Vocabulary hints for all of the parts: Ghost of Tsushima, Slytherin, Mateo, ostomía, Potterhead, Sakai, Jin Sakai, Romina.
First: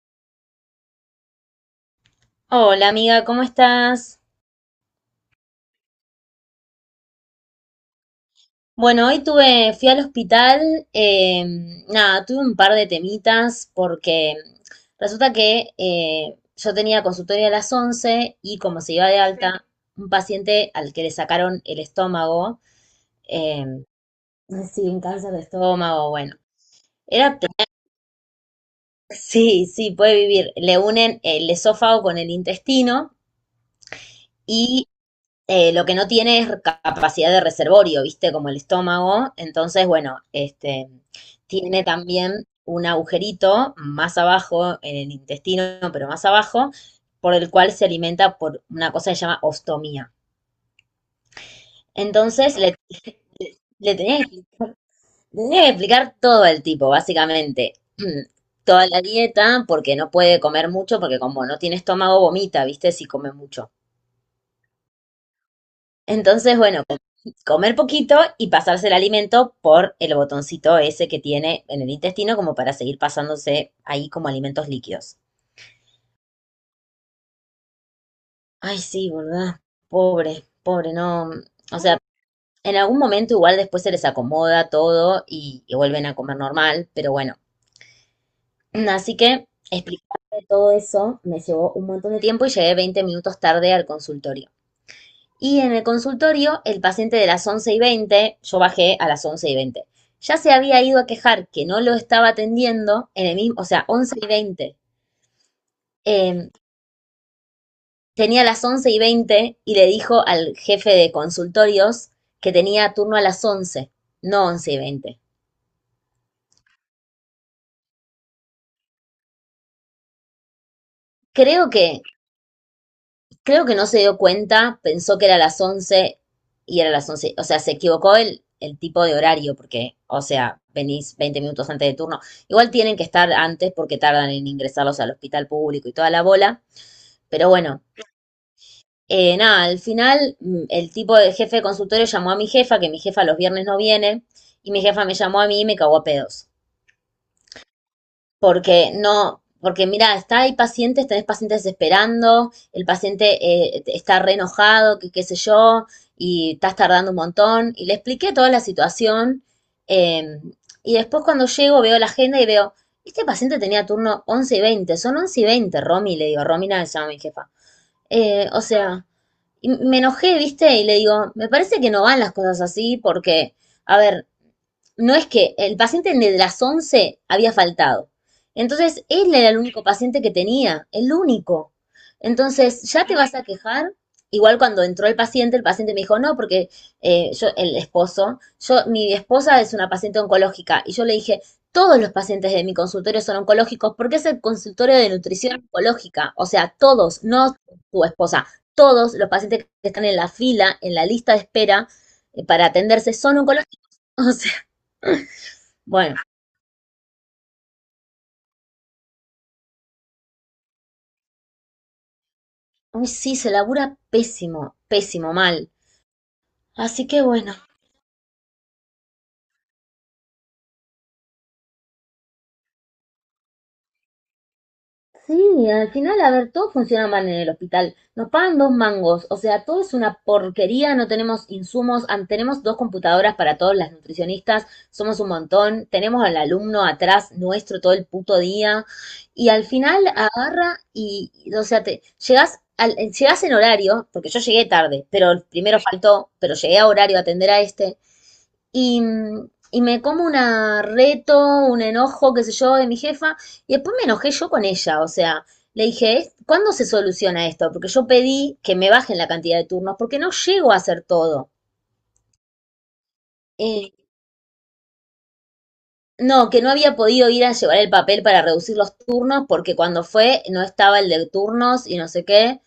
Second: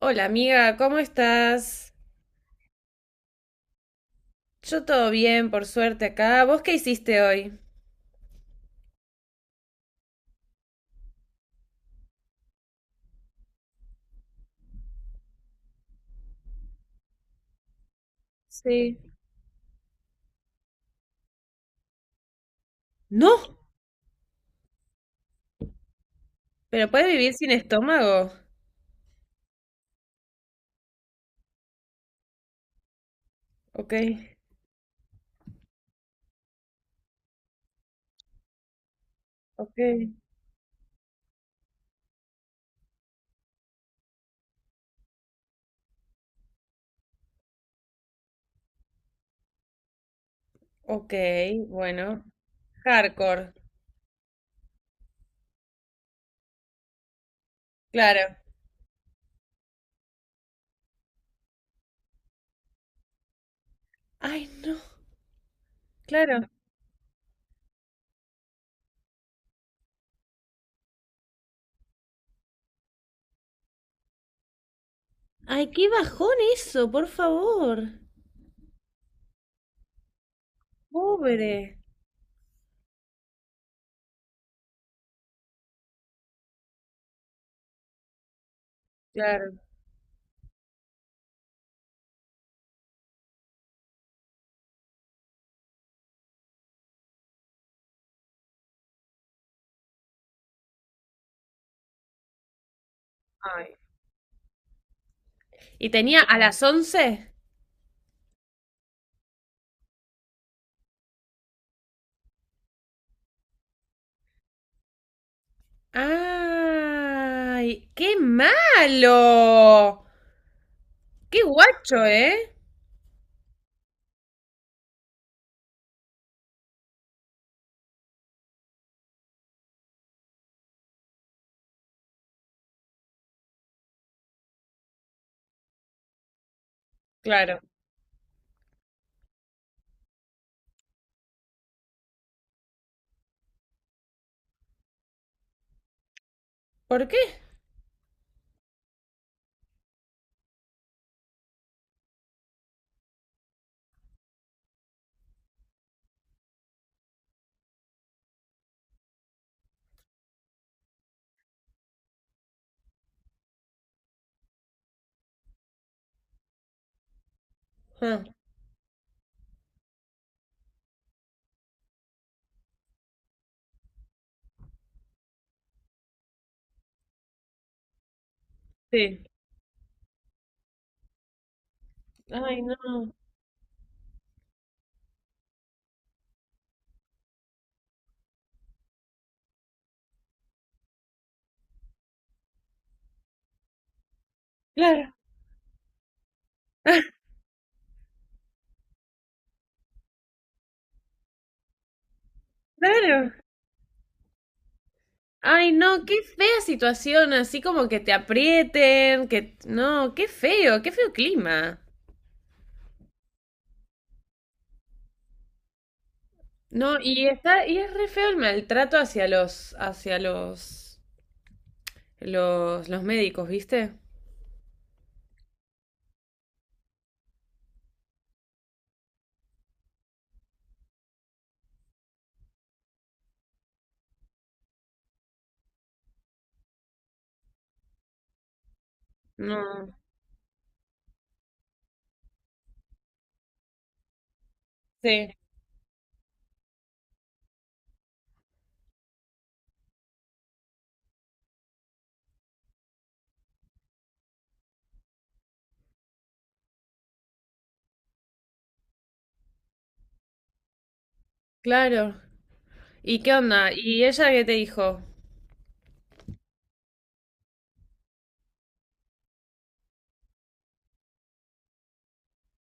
Hola amiga, ¿cómo estás? Hola amiga, ¿cómo estás? Yo todo bien, por suerte acá. ¿Vos qué hiciste hoy? Bueno, hoy fui al hospital, nada, tuve un par de temitas porque resulta que yo tenía consultorio a las 11 y como se Sí. iba de, sí, alta, un paciente al que le sacaron el estómago, No, eh, sí, un cáncer de estómago. Bueno, pero puedes vivir era, pe- sin estómago. sí, sí, puede vivir, le unen el esófago con el intestino Ok, y lo que no tiene es capacidad de reservorio, ¿viste? Como el estómago. ok, Entonces, bueno, este, tiene también un agujerito más abajo en el intestino, pero más abajo, por el cual se alimenta por una cosa que se llama ostomía. ok, bueno. Entonces, Hardcore, le tenía, que- le tenía que explicar todo al tipo, básicamente. claro. Toda la dieta, porque no puede comer mucho, porque como no tiene estómago, vomita, ¿viste? Si come mucho. Ay, no, claro. Entonces, bueno, comer poquito y pasarse el alimento por el botoncito ese que tiene en el intestino como para seguir pasándose ahí como alimentos líquidos. Ay, qué bajón eso, por favor. Ay, sí, ¿verdad? Pobre, pobre, no. Pobre. O sea, en algún momento igual después se les acomoda todo y vuelven a comer normal, pero bueno. Así que Claro. explicarle todo eso me llevó un montón de tiempo y llegué 20 minutos tarde al consultorio. Y en el consultorio, el paciente de las 11:20, yo bajé a las 11:20, ya se había ido a quejar que no lo estaba atendiendo en el mismo, o Ay. sea, 11:20. ¿Y tenía a Eh, las 11? Tenía las 11:20 y le dijo al jefe de consultorios que tenía turno a las 11, no 11:20. ¡Ay! ¡Qué malo! ¡Qué Creo que guacho, eh! Creo que no se dio cuenta, pensó que era las 11 y era las 11. O sea, se equivocó el tipo de horario, porque, o sea, venís 20 minutos antes de turno. Igual tienen que estar antes porque tardan en ingresarlos al hospital público y toda la bola. Pero Claro. bueno, nada, al final, el tipo de jefe de consultorio llamó a mi jefa, que mi jefa los viernes no viene, y mi jefa me llamó a mí y me cagó a pedos. ¿Por qué? Porque no, porque mira, está, hay pacientes, tenés pacientes esperando, el paciente, está re enojado, que qué sé yo, y estás tardando un montón, y le expliqué toda la situación, eh, y después cuando llego veo la agenda y veo, este paciente tenía turno 11:20, son 11:20, Romy, le digo. Romina se llama mi jefa. Ah, O sea, y me enojé, viste, y le digo, me parece que no van las cosas así porque, a ver, no es que el paciente de las 11 había faltado. Entonces, sí. él era el único paciente que tenía, el único. Ay, Entonces, ya no. te vas a quejar. Igual cuando entró el paciente me dijo, no, porque el esposo, mi esposa es una paciente oncológica. Y yo le dije, todos los pacientes de mi consultorio son oncológicos porque es el consultorio de Claro. nutrición oncológica. O sea, todos, no tu esposa, todos los pacientes que están en la fila, en la lista de espera, para atenderse, Claro. son oncológicos. O sea, Ay, no, qué bueno, fea situación, así como que te aprieten, que no, qué feo clima. uy, sí, se labura pésimo, pésimo, mal. No, Así que y bueno. está, y es re feo el maltrato hacia los médicos, ¿viste? Sí, al final, a ver, todo funciona mal en el hospital. Nos pagan dos mangos, o sea, todo es una porquería, no tenemos insumos, tenemos dos computadoras para todos las nutricionistas, somos un montón, tenemos al alumno atrás nuestro todo el puto día, y al No, final agarra o sea, te llegas llegas en horario, porque yo llegué tarde, sí, pero primero faltó, pero llegué a horario a atender a este, y, y me como una reto, un enojo, qué sé yo, de mi jefa, y después me enojé yo con ella, o sea, le dije, "Es- ¿cuándo se soluciona esto? Porque yo pedí que me bajen la cantidad de turnos, porque no llego a hacer todo." claro. ¿Y qué onda? Eh, ¿Y ella qué te dijo? no, que no había podido ir a llevar el papel para reducir los turnos, porque cuando fue no estaba el de turnos y no sé qué.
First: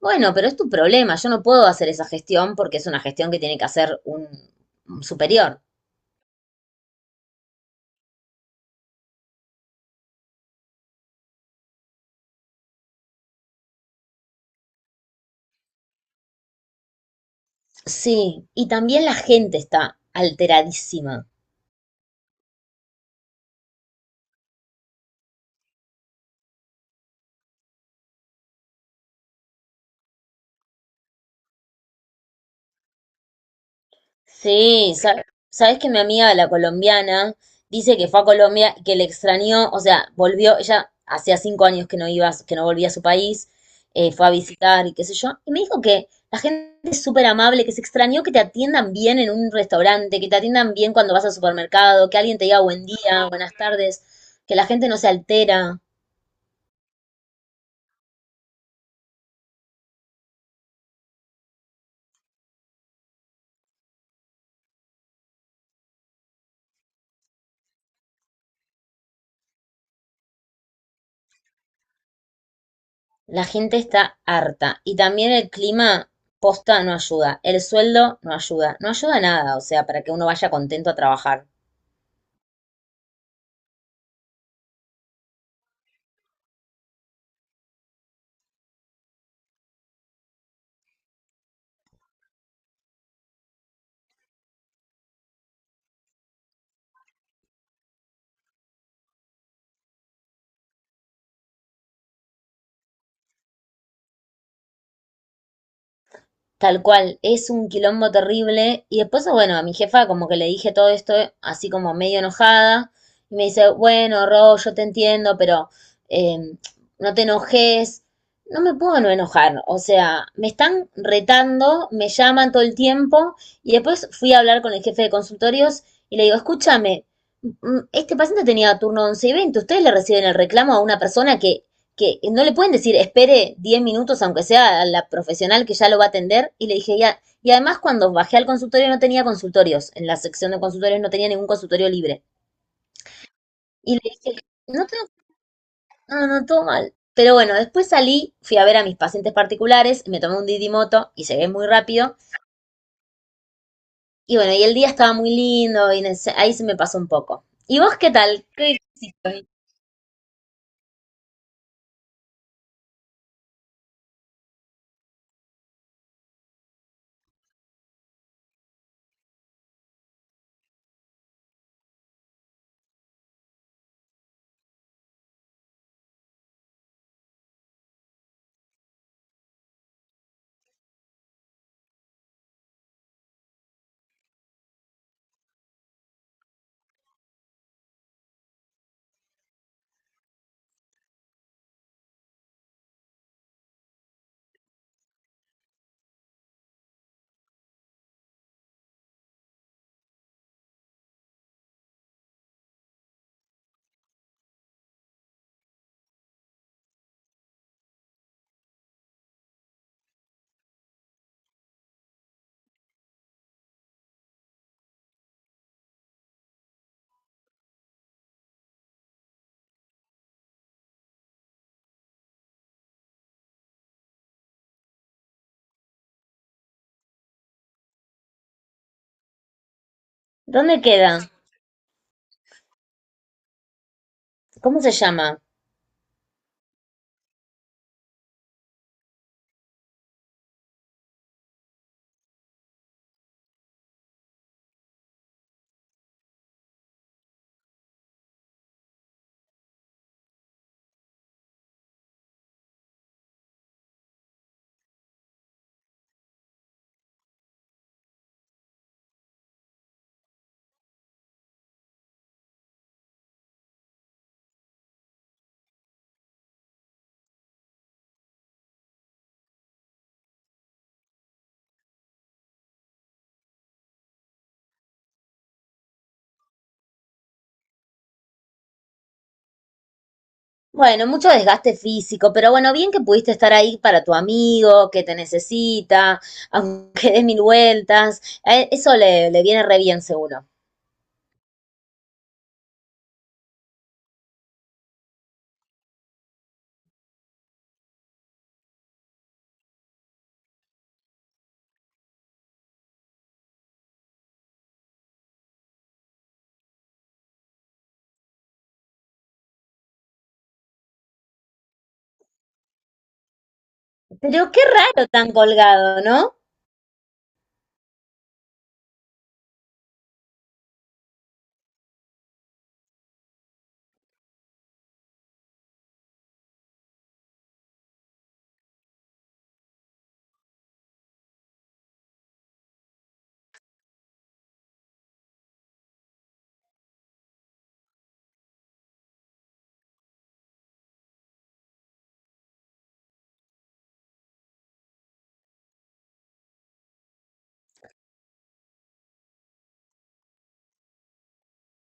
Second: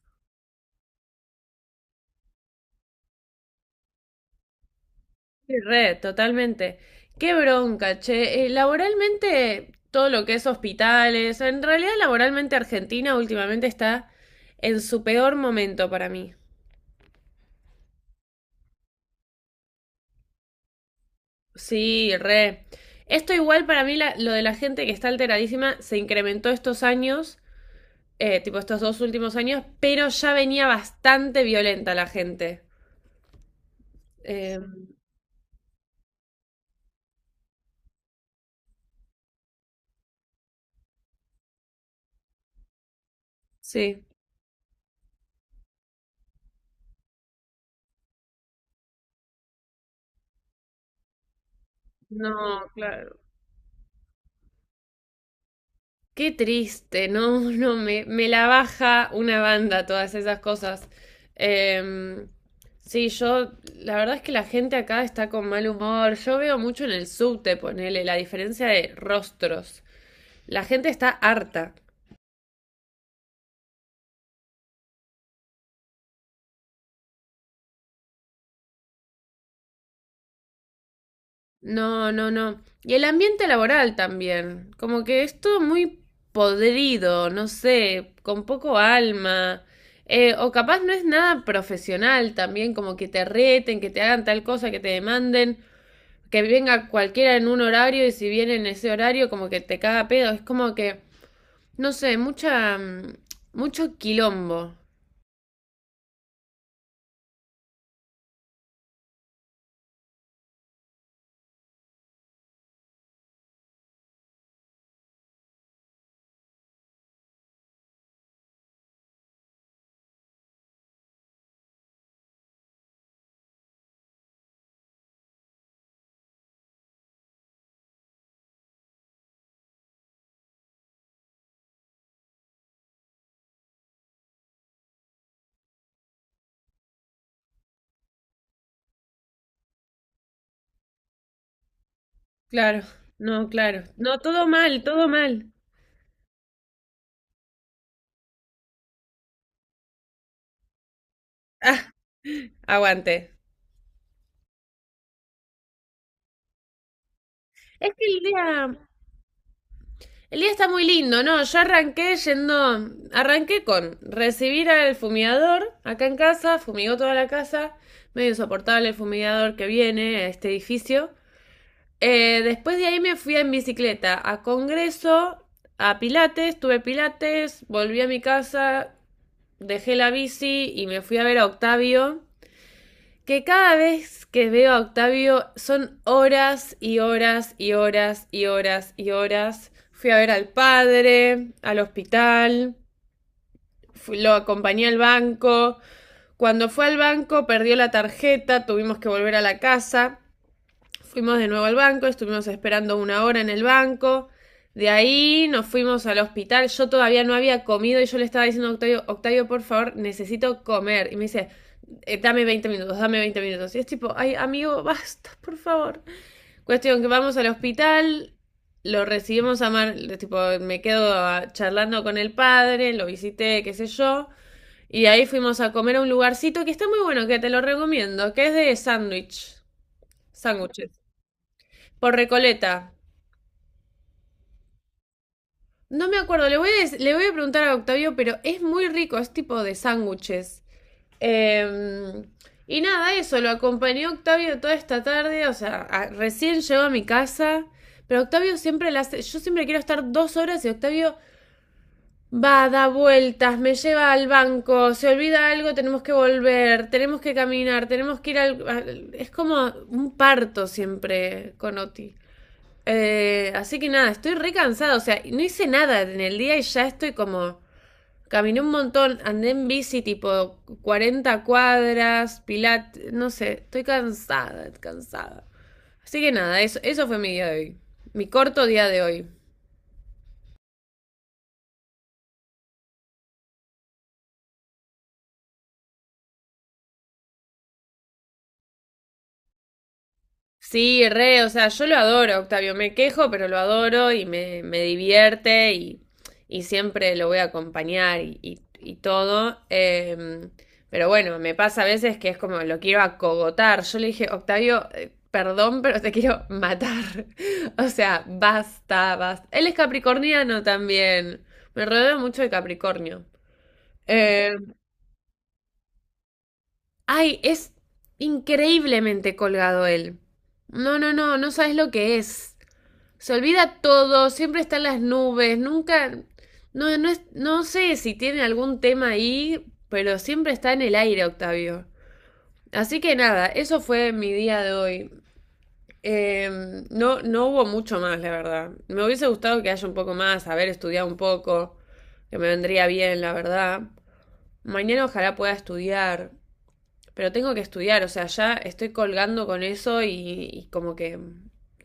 Bueno, pero es tu problema, yo no puedo hacer esa gestión porque es una gestión que tiene que hacer un Sí, superior. re, totalmente. Qué bronca, che. Laboralmente, todo lo que es hospitales, en realidad laboralmente Argentina últimamente está en su peor momento para mí. Sí, y también la gente está alteradísima. Sí, re. Esto igual para mí, lo de la gente que está alteradísima, se incrementó estos años, tipo estos 2 últimos años, pero ya venía bastante violenta la gente. Eh, Sí, sabes que mi amiga, la colombiana, dice que fue a Colombia, que le extrañó, o sea, volvió, ella hacía 5 años que no iba, que no volvía a su país. sí. Fue a visitar y qué sé yo, y me dijo que la gente es súper amable, que se extrañó que te atiendan bien en un restaurante, que te atiendan bien cuando vas al supermercado, que alguien te diga No, buen claro. día, buenas tardes, que la gente no se altera. Qué triste, no, no, me la baja una banda todas esas cosas. Em, sí, yo, la verdad es que la gente acá está con mal humor. Yo veo mucho en el subte, ponele, la diferencia de rostros. La gente está harta. La gente está harta. Y también el clima posta no ayuda, el sueldo no ayuda, no ayuda nada, o sea, para que uno vaya contento a trabajar. No, no, no. Y el ambiente laboral también. Como que es todo muy podrido, no sé, con poco alma. O capaz no es nada profesional también, como que te reten, que te hagan tal cosa, que te demanden. Que venga cualquiera en un horario y si viene en ese horario como que te caga pedo. Es como que, no sé, mucho quilombo. Tal cual, es un quilombo terrible. Y después, bueno, a mi jefa como que le dije todo esto así como medio enojada. Y me dice, bueno, Ro, yo te entiendo, pero eh, no te enojes. No me puedo no enojar. O sea, me están retando, me llaman todo el tiempo. Y después fui a hablar con el jefe de consultorios y le digo, escúchame, este paciente tenía turno 11 y veinte. Ustedes le reciben el reclamo a una persona que no le pueden decir, espere 10 minutos, aunque sea a la profesional que ya lo va a atender. Y le dije, ya. Y además, cuando bajé al consultorio, no tenía consultorios. En la sección de consultorios no tenía ningún consultorio libre. Claro, no, claro. Y le No, dije, todo mal, no, todo tengo, mal. no, no, no, todo mal. Pero bueno, después salí, fui a ver a mis pacientes particulares, me tomé un didimoto y llegué muy rápido. Ah, aguante. Y bueno, y el día estaba muy lindo y ahí se me pasó un poco. ¿Y Es vos que qué tal? ¿Qué hiciste? el día está muy lindo, ¿no? Yo arranqué yendo, arranqué con recibir al fumigador acá en casa, fumigó toda la casa, medio insoportable el fumigador que viene a este edificio. Después de ahí me fui en bicicleta a Congreso, a Pilates, tuve Pilates, volví a mi casa, dejé la bici y me fui a ver a Octavio, que cada vez que veo a Octavio son horas y horas y horas y horas y horas. Fui a ver al padre, al hospital, lo acompañé al banco. Cuando fue al banco perdió la tarjeta, tuvimos que volver a la casa. Fuimos de nuevo al banco, estuvimos esperando 1 hora en el banco. De ahí nos fuimos al hospital. Yo todavía no había comido y yo le estaba diciendo a Octavio, Octavio, por favor, necesito comer. Y me dice, dame 20 minutos, dame 20 minutos. Y es tipo, ay, amigo, basta, por favor. Cuestión que vamos al hospital, lo recibimos a Mar, tipo, me quedo charlando con el padre, lo visité, qué sé yo. Y ahí fuimos a comer a un lugarcito que está muy bueno, que te lo recomiendo, que es de ¿Dónde sándwiches queda? por Recoleta. ¿Cómo se llama? No me acuerdo, le voy a preguntar a Octavio, pero es muy rico, es tipo de sándwiches. Eh, y nada, eso, lo acompañó Octavio toda esta tarde, o sea, recién llegó a mi casa, pero Octavio siempre la hace, yo siempre quiero estar 2 horas y Octavio va, da vueltas, me lleva al banco, se olvida algo, tenemos que volver, tenemos que caminar, tenemos que ir Es como un parto siempre con Oti. Así que nada, estoy re cansada. O sea, no hice nada en el día y ya estoy como. Caminé un montón, andé en bici tipo 40 cuadras, no sé, estoy cansada, cansada. Así que nada, eso fue mi día de hoy. Mi corto día de hoy. Bueno, mucho desgaste físico, pero bueno, bien que pudiste estar ahí para tu amigo, que te necesita, aunque des mil vueltas. A él- Eso le, le viene re bien, seguro. Sí, re, o sea, yo lo adoro, Octavio, me quejo, pero lo adoro y me divierte y siempre lo voy a acompañar y todo. Pero bueno, me pasa a veces que es como lo quiero acogotar. Yo le dije, Octavio, perdón, pero te quiero matar. O sea, basta, basta. Él es capricorniano también. Me rodeo mucho de Capricornio. Pero qué Em, raro tan colgado, ¿no? ay, es increíblemente colgado él. No, no, no, no sabes lo que es. Se olvida todo, siempre están las nubes, nunca, no, no, no sé si tiene algún tema ahí, pero siempre está en el aire, Octavio. Así que nada, eso fue mi día de hoy. Eh, no, no hubo mucho más, la verdad. Me hubiese gustado que haya un poco más, haber estudiado un poco, que me vendría bien, la verdad. Mañana ojalá pueda estudiar. Pero tengo que estudiar, o sea, ya estoy colgando con eso y como que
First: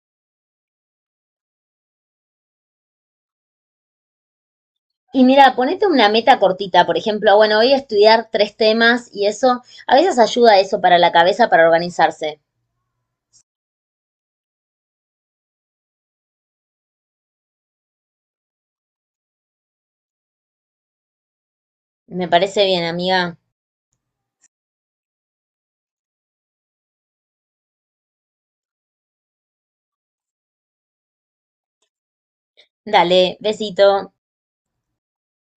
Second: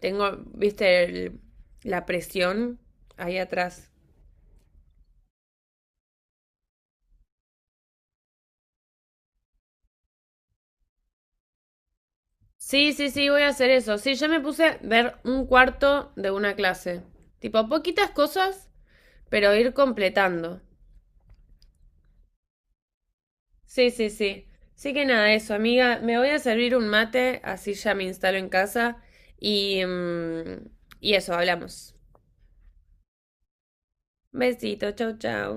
tengo, viste, la presión ahí atrás. Y mira, ponete una meta cortita, por ejemplo, bueno, voy a estudiar tres temas y eso, a veces ayuda eso para la cabeza, para organizarse. Sí, sí, sí, voy a hacer eso. Sí, ya me puse a ver un cuarto de una clase. Tipo, poquitas cosas, pero ir completando. Me parece bien, amiga. Sí, sí, sí. Sí que nada, eso, amiga. Me voy a servir un mate, así ya me instalo en casa. Y, mm, y eso, hablamos. Dale, besito. Besito, chau, chau.